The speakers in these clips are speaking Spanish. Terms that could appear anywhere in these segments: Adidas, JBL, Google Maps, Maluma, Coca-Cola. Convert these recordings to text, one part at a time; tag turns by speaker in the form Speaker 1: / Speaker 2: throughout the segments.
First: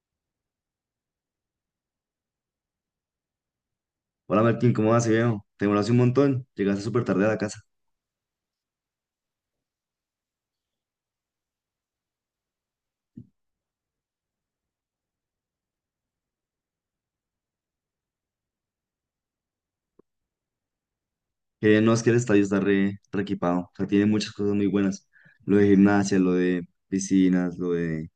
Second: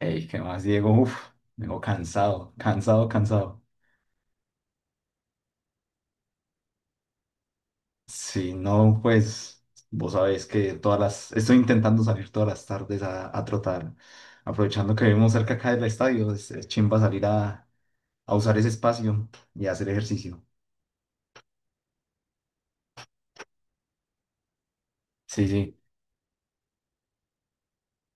Speaker 1: Ey, ¿qué más, Diego? Uf, vengo cansado, cansado, cansado.
Speaker 2: Hola Martín, ¿cómo vas, viejo? Te demoraste un montón, llegaste súper tarde a la casa.
Speaker 1: Si no, pues vos sabés que todas las... Estoy intentando salir todas las tardes a trotar. Aprovechando que vivimos cerca acá del estadio, es chimba salir a usar ese espacio y hacer ejercicio.
Speaker 2: No, es que el estadio está re equipado, o sea, tiene muchas cosas muy buenas.
Speaker 1: Sí,
Speaker 2: Lo de
Speaker 1: sí,
Speaker 2: gimnasia, lo de piscinas, lo de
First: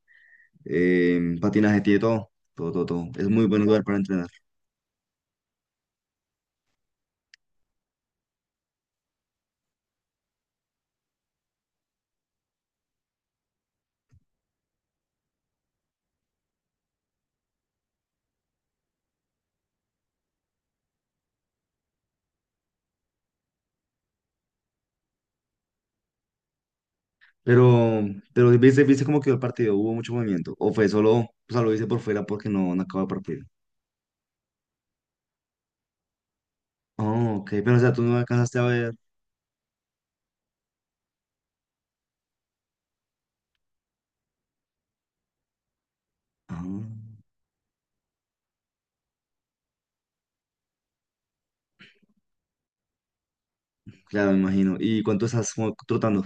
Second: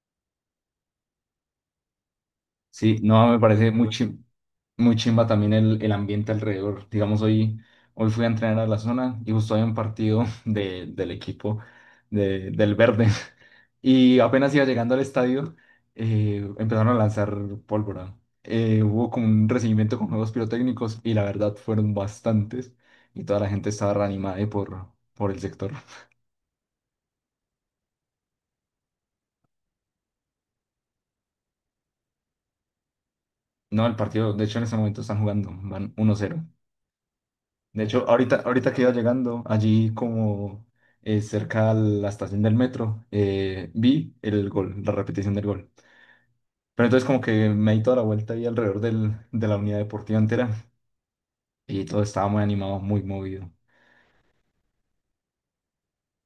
Speaker 2: patinaje, tiene todo, todo, todo,
Speaker 1: sí.
Speaker 2: todo.
Speaker 1: No,
Speaker 2: Es
Speaker 1: me
Speaker 2: muy buen
Speaker 1: parece
Speaker 2: lugar
Speaker 1: muy,
Speaker 2: para entrenar.
Speaker 1: muy chimba también el ambiente alrededor. Digamos, hoy fui a entrenar a la zona y justo había un partido del equipo del verde. Y apenas iba llegando al estadio, empezaron a lanzar pólvora. Hubo como un recibimiento con juegos pirotécnicos y la verdad fueron bastantes y toda la gente estaba reanimada por el sector.
Speaker 2: Pero, pero, ¿viste cómo quedó el partido? ¿Hubo mucho movimiento? ¿O fue solo, o sea, lo hice por fuera porque no acabó el partido?
Speaker 1: No, el partido, de hecho en ese momento están jugando, van 1-0.
Speaker 2: Oh, ok, pero o
Speaker 1: De
Speaker 2: sea, tú
Speaker 1: hecho,
Speaker 2: no alcanzaste a
Speaker 1: ahorita que iba
Speaker 2: ver.
Speaker 1: llegando allí como cerca a la estación del metro, vi el gol, la repetición del gol.
Speaker 2: Ah,
Speaker 1: Pero entonces como que me di toda la vuelta ahí alrededor de la unidad deportiva entera y todo estaba muy animado, muy movido.
Speaker 2: claro, me imagino. ¿Y cuánto estás como trotando?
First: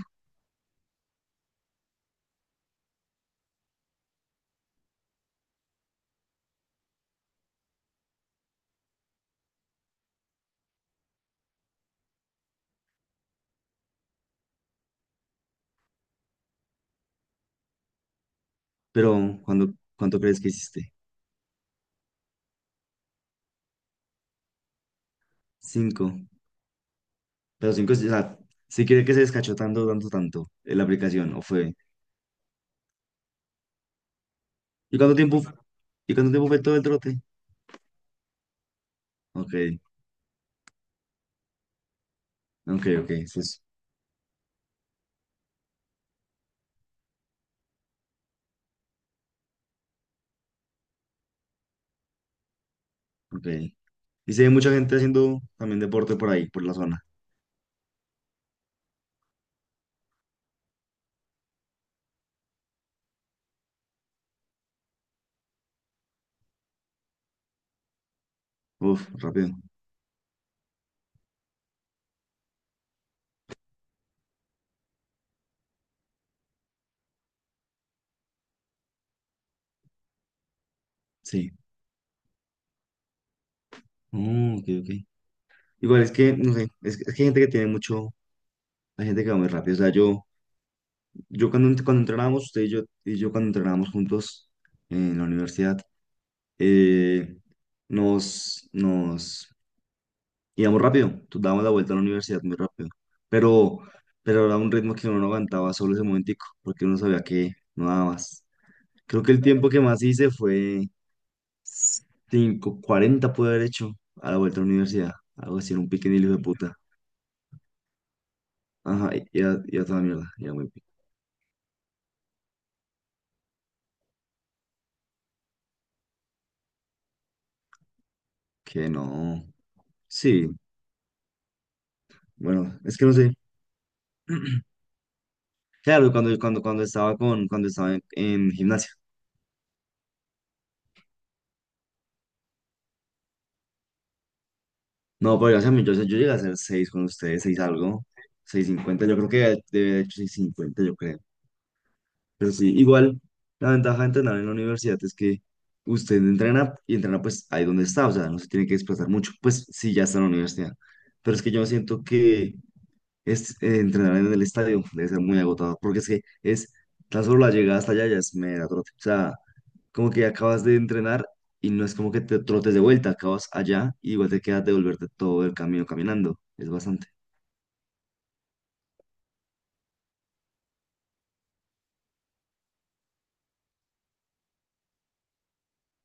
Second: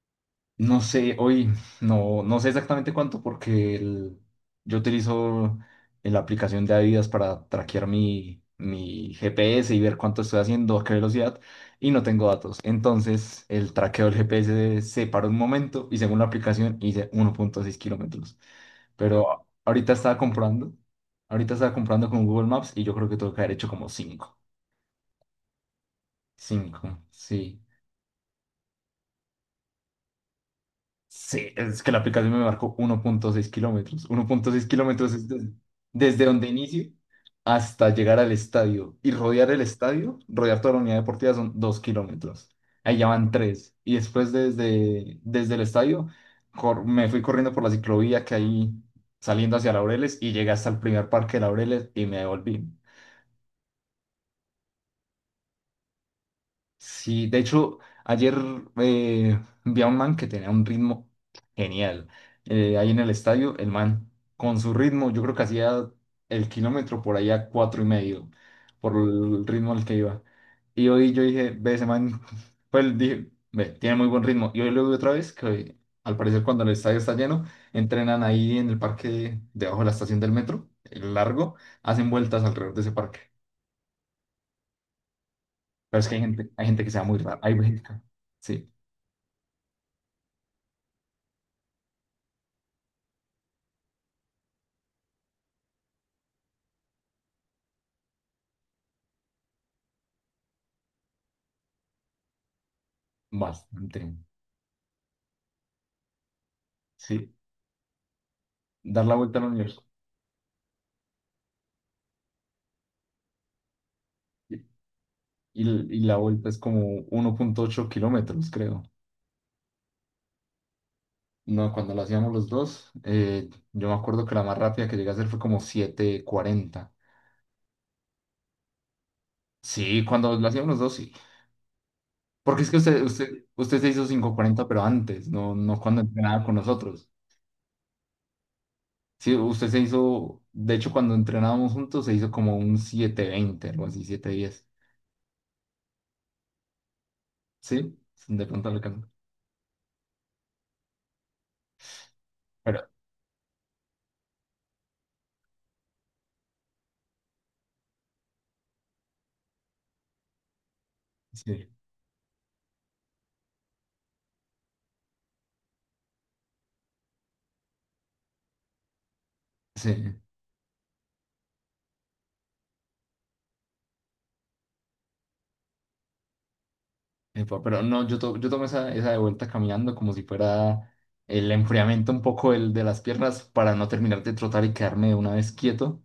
Speaker 1: No sé, hoy no, no sé exactamente cuánto porque yo utilizo la aplicación de Adidas para traquear mi GPS y ver cuánto estoy haciendo, a qué velocidad, y no tengo datos. Entonces, el traqueo del GPS se paró un momento y según la aplicación hice 1.6 kilómetros. Pero
Speaker 2: Pero, ¿cuándo, cuánto crees que hiciste?
Speaker 1: ahorita estaba comprando con Google Maps y yo creo que tengo que haber hecho como cinco,
Speaker 2: Cinco.
Speaker 1: 5 sí.
Speaker 2: Pero cinco, o sea, sí cree que se descachó tanto, tanto, tanto la aplicación, ¿o
Speaker 1: Sí,
Speaker 2: fue?
Speaker 1: es que la aplicación me marcó 1.6 kilómetros. 1.6
Speaker 2: ¿Y
Speaker 1: kilómetros
Speaker 2: cuánto
Speaker 1: es
Speaker 2: tiempo, y
Speaker 1: desde,
Speaker 2: cuánto
Speaker 1: donde
Speaker 2: tiempo fue todo el
Speaker 1: inicio
Speaker 2: trote?
Speaker 1: hasta llegar al estadio. Y rodear
Speaker 2: Ok,
Speaker 1: el estadio, rodear toda la unidad deportiva son 2 kilómetros.
Speaker 2: ok,
Speaker 1: Ahí ya
Speaker 2: ok,
Speaker 1: van
Speaker 2: eso es,
Speaker 1: 3. Y después desde, desde el estadio me fui corriendo por la ciclovía que hay saliendo hacia Laureles y llegué hasta el primer parque de Laureles y me devolví.
Speaker 2: ok. Y se ve mucha gente haciendo también deporte por ahí, por la zona.
Speaker 1: Sí, de hecho, ayer vi a un man que tenía un ritmo genial. Ahí en el estadio, el man con su ritmo, yo creo que hacía el kilómetro por allá cuatro y medio, por
Speaker 2: Uf,
Speaker 1: el
Speaker 2: rápido,
Speaker 1: ritmo al que iba. Y hoy yo dije, ve ese man, pues dije, ve, tiene muy buen ritmo. Y hoy lo vi otra vez, que al parecer cuando el estadio está lleno, entrenan ahí en el parque debajo de la estación del metro, el
Speaker 2: sí.
Speaker 1: largo, hacen vueltas alrededor de ese parque.
Speaker 2: Mm, ok, ok.
Speaker 1: Pero
Speaker 2: Igual
Speaker 1: es
Speaker 2: es
Speaker 1: que
Speaker 2: que, no
Speaker 1: hay
Speaker 2: sé,
Speaker 1: gente que se va
Speaker 2: es
Speaker 1: muy
Speaker 2: que hay
Speaker 1: rara.
Speaker 2: gente que
Speaker 1: Hay
Speaker 2: tiene
Speaker 1: gente,
Speaker 2: mucho,
Speaker 1: sí.
Speaker 2: hay gente que va muy rápido. O sea, yo cuando entrenábamos, usted y yo cuando entrenábamos juntos en la universidad, eh, nos íbamos rápido, tú dábamos la vuelta a la universidad muy rápido, pero,
Speaker 1: Bastante,
Speaker 2: pero era un ritmo que uno no aguantaba solo ese momentico, porque uno sabía
Speaker 1: sí,
Speaker 2: que no daba más.
Speaker 1: dar la
Speaker 2: Creo que
Speaker 1: vuelta
Speaker 2: el
Speaker 1: al
Speaker 2: tiempo que
Speaker 1: universo.
Speaker 2: más hice fue cinco, cuarenta pude haber hecho a la
Speaker 1: Y,
Speaker 2: vuelta a la universidad, algo así, era un
Speaker 1: y
Speaker 2: pique
Speaker 1: la
Speaker 2: hijo de
Speaker 1: vuelta es
Speaker 2: puta.
Speaker 1: como 1.8 kilómetros, creo.
Speaker 2: Ajá, y era toda mierda.
Speaker 1: No, cuando la hacíamos los dos, yo me acuerdo que la más rápida que llegué a hacer fue como 7:40.
Speaker 2: Que no,
Speaker 1: Sí, cuando la
Speaker 2: sí,
Speaker 1: hacíamos los dos, sí. Porque es que
Speaker 2: bueno, es que no sé.
Speaker 1: usted se hizo 5:40 pero antes, no, no cuando
Speaker 2: Claro, cuando,
Speaker 1: entrenaba con
Speaker 2: cuando, cuando
Speaker 1: nosotros.
Speaker 2: estaba con, cuando estaba en gimnasia.
Speaker 1: Sí, usted se hizo, de hecho, cuando entrenábamos juntos, se hizo como un 7:20 algo así, 7:10.
Speaker 2: No, pero dígame, yo llegué a hacer 6 con ustedes, 6
Speaker 1: Sí,
Speaker 2: algo,
Speaker 1: de
Speaker 2: seis
Speaker 1: pronto le
Speaker 2: cincuenta
Speaker 1: alcanzó.
Speaker 2: yo creo que debe haber hecho seis cincuenta yo creo. Pero sí,
Speaker 1: Pero
Speaker 2: igual, la ventaja de entrenar en la universidad es que usted entrena y entrena pues ahí donde está, o sea, no se tiene que desplazar mucho, pues sí, ya está en la universidad. Pero es que yo
Speaker 1: sí,
Speaker 2: siento que entrenar en el estadio debe ser muy agotador, porque es que es tan solo la llegada hasta allá ya es mera trote. O sea,
Speaker 1: sí.
Speaker 2: como que acabas de entrenar y no es como que te trotes de vuelta, acabas allá y igual te quedas de volverte todo el camino caminando. Es bastante.
Speaker 1: Epa, pero no, yo, yo tomé esa de vuelta caminando como si fuera el enfriamiento un poco el de las piernas para no terminar de trotar y quedarme de una vez quieto,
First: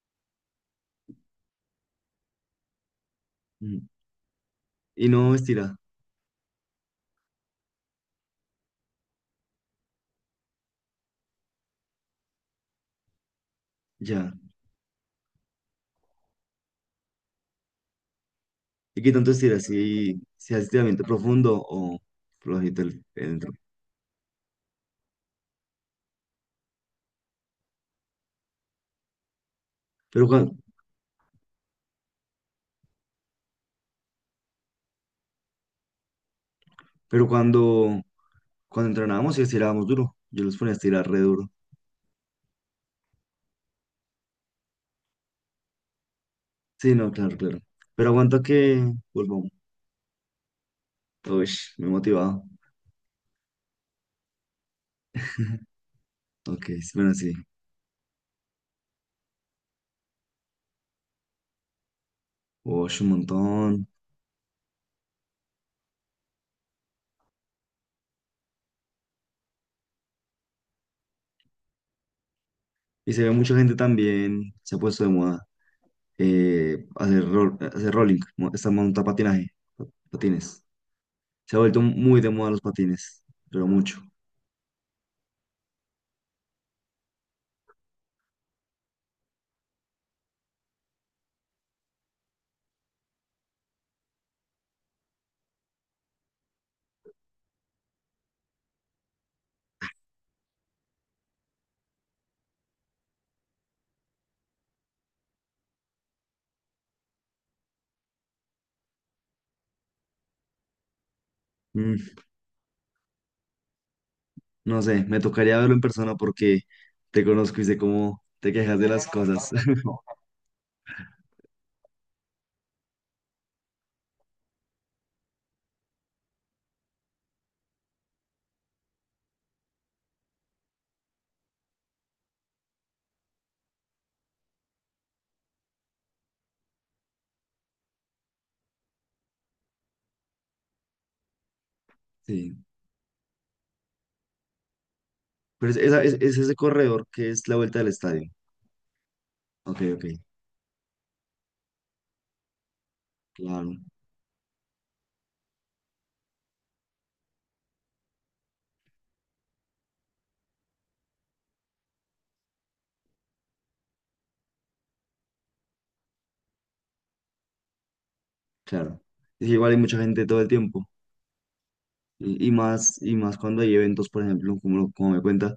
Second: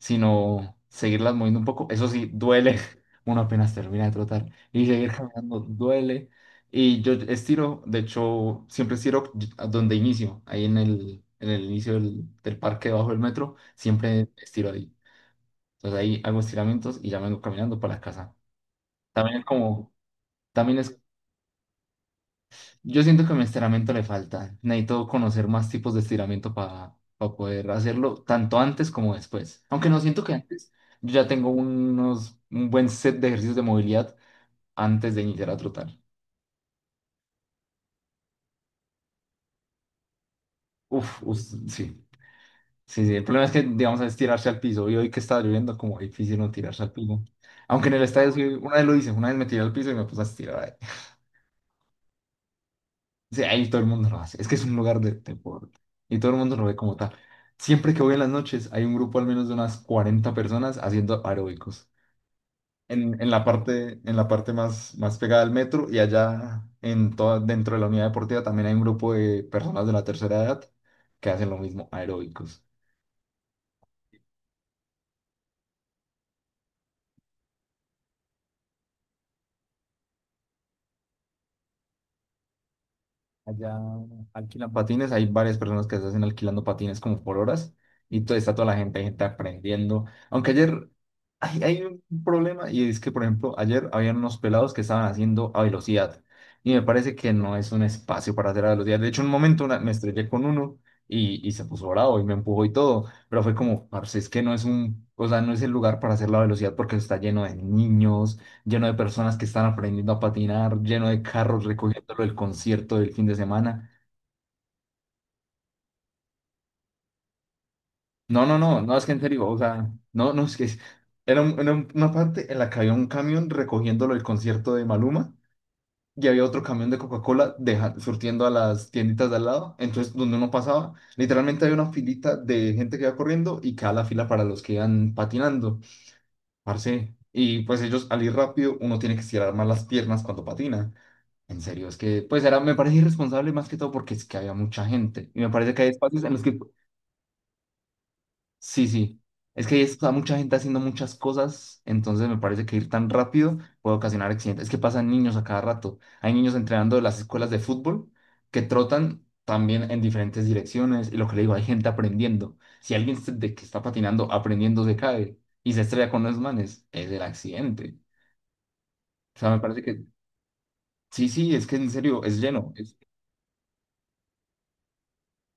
Speaker 1: sino seguirlas moviendo un poco. Eso sí, duele. Uno apenas
Speaker 2: Mm.
Speaker 1: termina de trotar y
Speaker 2: Y
Speaker 1: seguir
Speaker 2: no
Speaker 1: caminando
Speaker 2: estira,
Speaker 1: duele. Y yo estiro, de hecho, siempre estiro a donde inicio, ahí en el inicio del parque debajo del metro, siempre
Speaker 2: ya.
Speaker 1: estiro ahí. Entonces ahí hago estiramientos y ya vengo caminando para la casa.
Speaker 2: ¿Y qué tanto
Speaker 1: También es
Speaker 2: estira?
Speaker 1: como...
Speaker 2: Si haces
Speaker 1: También es,
Speaker 2: estiramiento profundo o flojito
Speaker 1: yo
Speaker 2: el
Speaker 1: siento que mi
Speaker 2: entro.
Speaker 1: estiramiento le falta. Necesito conocer más tipos de estiramiento para poder hacerlo, tanto antes como después. Aunque no siento
Speaker 2: Pero,
Speaker 1: que
Speaker 2: cuan-
Speaker 1: antes, yo ya tengo unos, un buen set de ejercicios de movilidad antes de iniciar a trotar.
Speaker 2: pero cuando entrenábamos y estirábamos duro, yo los ponía a estirar re
Speaker 1: Uf,
Speaker 2: duro.
Speaker 1: sí. Sí, sí. El problema es que, digamos, es tirarse al piso. Y hoy que está lloviendo, como difícil no tirarse al
Speaker 2: Sí, no,
Speaker 1: piso.
Speaker 2: claro, claro.
Speaker 1: Aunque en el
Speaker 2: Pero
Speaker 1: estadio, sí,
Speaker 2: aguanta
Speaker 1: una vez
Speaker 2: que
Speaker 1: lo hice, una vez
Speaker 2: vuelvo.
Speaker 1: me tiré al piso y me puse a estirar.
Speaker 2: Uy, me he motivado.
Speaker 1: Sí, ahí todo el mundo lo hace. Es que es un lugar de deporte y todo el mundo lo
Speaker 2: Ok,
Speaker 1: ve como tal.
Speaker 2: bueno, sí.
Speaker 1: Siempre que voy en las noches hay un grupo al menos de unas 40 personas haciendo aeróbicos
Speaker 2: Uy, un
Speaker 1: en la
Speaker 2: montón.
Speaker 1: parte, en la parte más, más pegada al metro y allá en toda, dentro de la unidad deportiva también hay un grupo de personas de la tercera edad que hacen lo mismo, aeróbicos.
Speaker 2: Y se ve mucha gente también. Se ha puesto de moda, hacer rolling, esta monta patinaje, patines. Se ha vuelto muy de moda los patines, pero
Speaker 1: Allá
Speaker 2: mucho.
Speaker 1: alquilan patines, hay varias personas que se hacen alquilando patines como por horas y todo, está toda la gente, hay gente aprendiendo. Aunque ayer hay un problema y es que, por ejemplo, ayer habían unos pelados que estaban haciendo a velocidad y me parece que no es un espacio para hacer a velocidad. De hecho, en un momento me estrellé con uno y se puso bravo y me empujó y todo, pero fue como, parce, es que no es un, o sea, no es el lugar para hacer la velocidad porque está lleno de niños, lleno de personas que están aprendiendo a patinar, lleno de carros
Speaker 2: Mm,
Speaker 1: recogiéndolo el concierto del fin de semana.
Speaker 2: no sé, me tocaría verlo en persona porque te conozco y sé cómo
Speaker 1: No,
Speaker 2: te
Speaker 1: no,
Speaker 2: quejas
Speaker 1: no,
Speaker 2: de
Speaker 1: no, es
Speaker 2: las
Speaker 1: que en serio,
Speaker 2: cosas.
Speaker 1: o sea, no, no, era, era una parte en la que había un camión recogiéndolo el concierto de Maluma y había otro camión de Coca-Cola surtiendo a las tienditas de al lado. Entonces, donde uno pasaba, literalmente había una filita de gente que iba corriendo y quedaba la fila para los que iban patinando, parce. Y pues ellos al ir rápido, uno tiene que estirar más las piernas cuando patina. En serio, es que pues
Speaker 2: Sí,
Speaker 1: era, me parece irresponsable más que todo porque es que había mucha gente. Y me
Speaker 2: pero
Speaker 1: parece
Speaker 2: es,
Speaker 1: que hay
Speaker 2: esa- es-
Speaker 1: espacios en
Speaker 2: es
Speaker 1: los
Speaker 2: ese
Speaker 1: que,
Speaker 2: corredor que es la vuelta del estadio.
Speaker 1: sí, sí, es que hay
Speaker 2: Ok, ok,
Speaker 1: mucha gente haciendo muchas cosas, entonces me parece que ir tan rápido
Speaker 2: claro,
Speaker 1: puede ocasionar accidentes. Es que pasan niños a cada rato. Hay niños entrenando en las escuelas de fútbol que trotan también en diferentes direcciones. Y lo que le digo, hay gente aprendiendo. Si alguien de que está patinando aprendiendo se cae y se estrella con los manes, es el accidente.
Speaker 2: claro.
Speaker 1: O
Speaker 2: Es
Speaker 1: sea,
Speaker 2: que
Speaker 1: me
Speaker 2: igual hay
Speaker 1: parece
Speaker 2: mucha
Speaker 1: que,
Speaker 2: gente todo el tiempo.
Speaker 1: sí, sí, es que en serio, es
Speaker 2: Y
Speaker 1: lleno.
Speaker 2: más, y más cuando hay eventos, por ejemplo, como me cuenta,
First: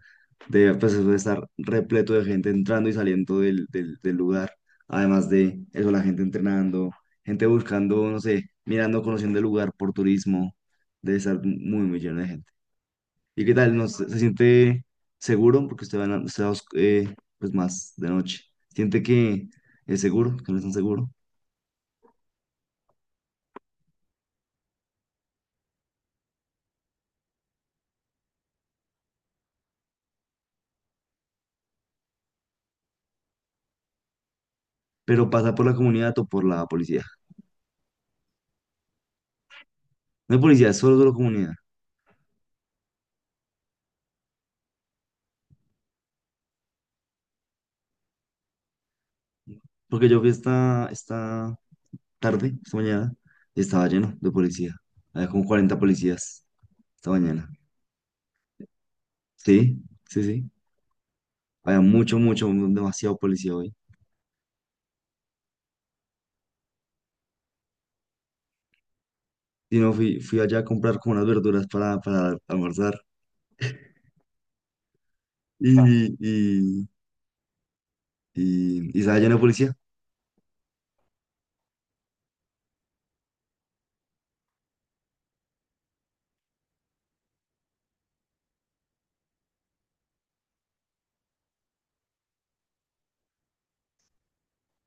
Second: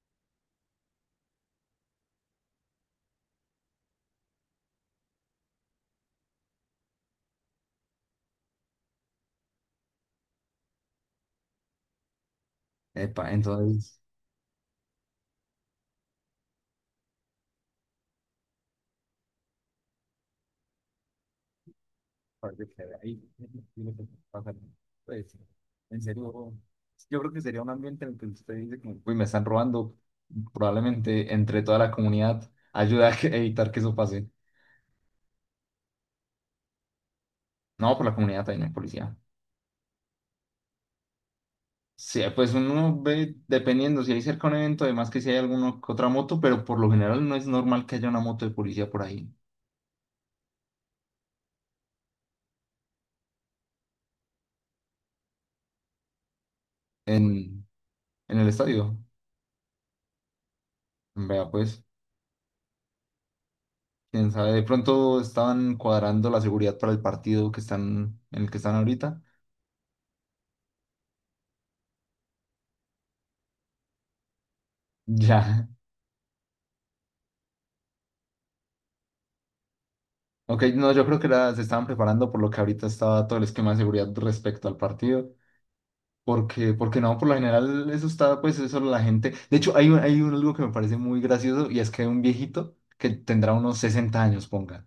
Speaker 2: pues eso de estar repleto de gente entrando y saliendo del lugar. Además de eso, la gente entrenando, gente buscando, no sé, mirando, conociendo el lugar por turismo. Debe estar muy, muy lleno de gente.
Speaker 1: Epa,
Speaker 2: ¿Y qué tal? ¿No
Speaker 1: entonces...
Speaker 2: se siente seguro? Porque usted va, en la- usted va os- pues más de noche. ¿Siente que es seguro? ¿Que no es tan seguro?
Speaker 1: Aparte que ahí tiene que pasar. Pues, en serio, yo creo que sería un ambiente en el que usted dice, como, uy, me están robando. Probablemente entre toda la comunidad ayuda a evitar que eso pase.
Speaker 2: Pero pasa por la comunidad o por la policía.
Speaker 1: No, por la comunidad también hay policía.
Speaker 2: No hay policía, es solo, solo comunidad.
Speaker 1: Sí, pues uno ve, dependiendo, si hay cerca un evento, además que si hay alguna que otra moto, pero por lo general no es normal que haya una moto de policía por ahí
Speaker 2: Porque yo vi esta mañana, y estaba lleno de policía. Había como 40 policías esta mañana.
Speaker 1: en, en el estadio.
Speaker 2: Sí, sí, sí.
Speaker 1: Vea,
Speaker 2: Había
Speaker 1: pues,
Speaker 2: mucho, mucho, demasiado policía hoy.
Speaker 1: quién sabe, de pronto estaban cuadrando la seguridad para el partido que están, en el que están ahorita.
Speaker 2: Y no, fui allá a comprar como unas verduras para almorzar.
Speaker 1: Ya.
Speaker 2: Y, y, y estaba lleno de policía.
Speaker 1: Ok, no, yo creo que se estaban preparando por lo que ahorita estaba todo el esquema de seguridad respecto al partido. Porque, porque no, por lo general eso está, pues eso la gente. De hecho, algo que me parece muy gracioso y es que un viejito que tendrá unos 60 años, ponga.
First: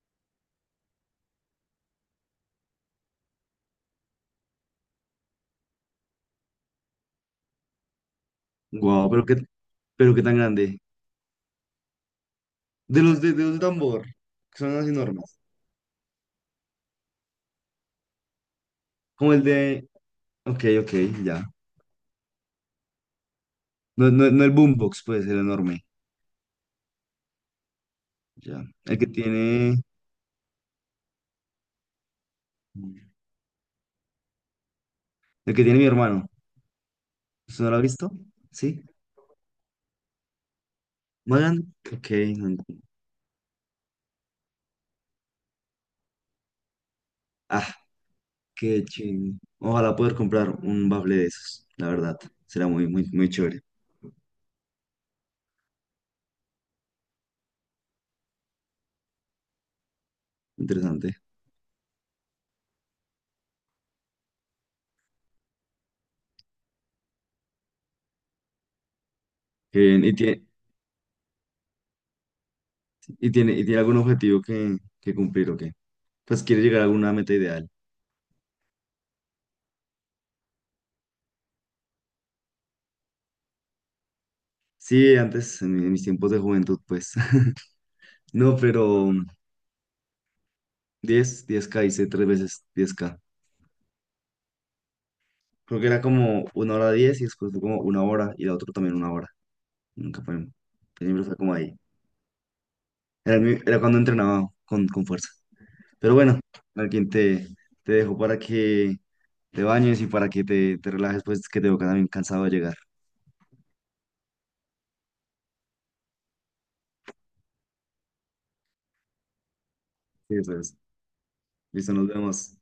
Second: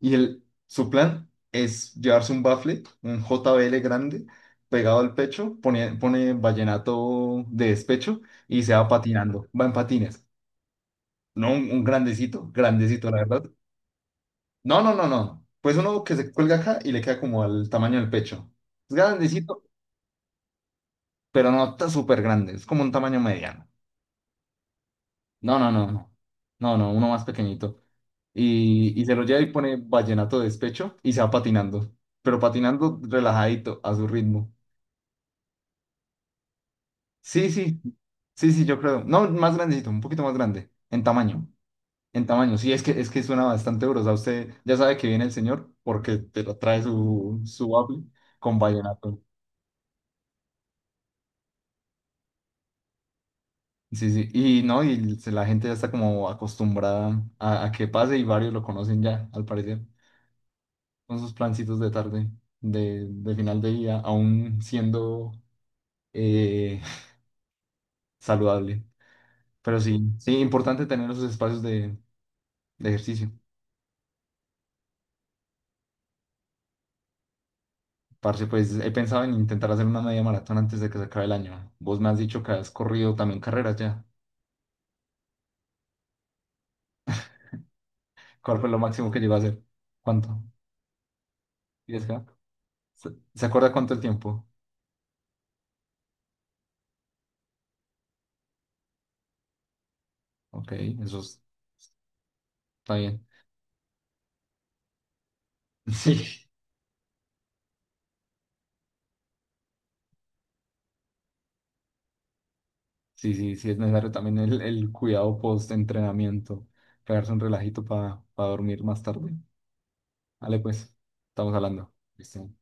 Speaker 1: Y él, su plan es llevarse un bafle, un JBL grande, pegado al pecho, pone vallenato de despecho y se va
Speaker 2: Guau,
Speaker 1: patinando, va en
Speaker 2: pero qué
Speaker 1: patines.
Speaker 2: tan grande.
Speaker 1: No, un grandecito,
Speaker 2: De
Speaker 1: grandecito, la
Speaker 2: los de,
Speaker 1: verdad.
Speaker 2: de los de tambor, que son
Speaker 1: No,
Speaker 2: las
Speaker 1: no, no,
Speaker 2: enormes.
Speaker 1: no. Pues uno que se cuelga acá y le queda como al tamaño del pecho. Es
Speaker 2: Como el
Speaker 1: grandecito,
Speaker 2: de. Ok, ok, ya.
Speaker 1: pero no está súper grande. Es como un tamaño mediano.
Speaker 2: No, no, no el boombox, pues, el
Speaker 1: No, no,
Speaker 2: enorme.
Speaker 1: no, no. No, no, uno más pequeñito.
Speaker 2: Ya. El
Speaker 1: Y
Speaker 2: que
Speaker 1: se lo lleva y pone
Speaker 2: tiene.
Speaker 1: vallenato de despecho y se va patinando. Pero patinando
Speaker 2: El
Speaker 1: relajadito, a su ritmo.
Speaker 2: que tiene mi hermano.
Speaker 1: Sí,
Speaker 2: ¿Usted no lo
Speaker 1: sí.
Speaker 2: ha visto?
Speaker 1: Sí, sí, yo
Speaker 2: ¿Sí?
Speaker 1: creo. No, más grandecito, un poquito más grande. En tamaño.
Speaker 2: Magan, ok,
Speaker 1: En
Speaker 2: no
Speaker 1: tamaño. Sí,
Speaker 2: encu-
Speaker 1: es que suena bastante duro. O sea, usted ya sabe que viene el señor porque te lo trae su
Speaker 2: Ah,
Speaker 1: waffle con
Speaker 2: qué
Speaker 1: vallenato.
Speaker 2: ching. Ojalá poder comprar un bafle de esos, la verdad. Será muy, muy, muy chévere.
Speaker 1: Sí, sí, y no, la gente ya está como acostumbrada a que pase y varios lo conocen ya, al parecer, con
Speaker 2: Interesante.
Speaker 1: sus plancitos de tarde, de final de día, aún siendo eh, saludable. Pero
Speaker 2: Qué
Speaker 1: sí,
Speaker 2: bien. ¿Y
Speaker 1: sí,
Speaker 2: tiene,
Speaker 1: importante tener esos espacios de ejercicio.
Speaker 2: y tiene, y tiene algún objetivo que cumplir o qué? Pues quiere llegar a alguna meta ideal.
Speaker 1: Parce, pues he pensado en intentar hacer una media maratón antes de que se acabe el año. Vos me has dicho que has corrido también carreras ya.
Speaker 2: Sí, antes, en mis tiempos de juventud, pues. No,
Speaker 1: ¿Cuál fue lo máximo
Speaker 2: pero
Speaker 1: que llevas a hacer? ¿Cuánto?
Speaker 2: diez k hice
Speaker 1: ¿10K?
Speaker 2: tres veces diez
Speaker 1: ¿Se,
Speaker 2: k
Speaker 1: se acuerda cuánto el tiempo?
Speaker 2: Creo que era como una hora 10 y después fue como una hora y la otra también una hora. Nunca fue.
Speaker 1: Ok, eso
Speaker 2: Siempre fue
Speaker 1: está
Speaker 2: como ahí.
Speaker 1: bien.
Speaker 2: Era cuando entrenaba con fuerza. Pero bueno,
Speaker 1: Sí.
Speaker 2: alguien te dejo para que te bañes y para que te relajes, pues que te veo también cansado de llegar.
Speaker 1: Sí, sí, sí, es necesario también el cuidado post-entrenamiento, pegarse un relajito para dormir más tarde.
Speaker 2: Sí,
Speaker 1: Vale,
Speaker 2: eso.
Speaker 1: pues, estamos hablando.
Speaker 2: Listo, nos
Speaker 1: Listo.
Speaker 2: vemos.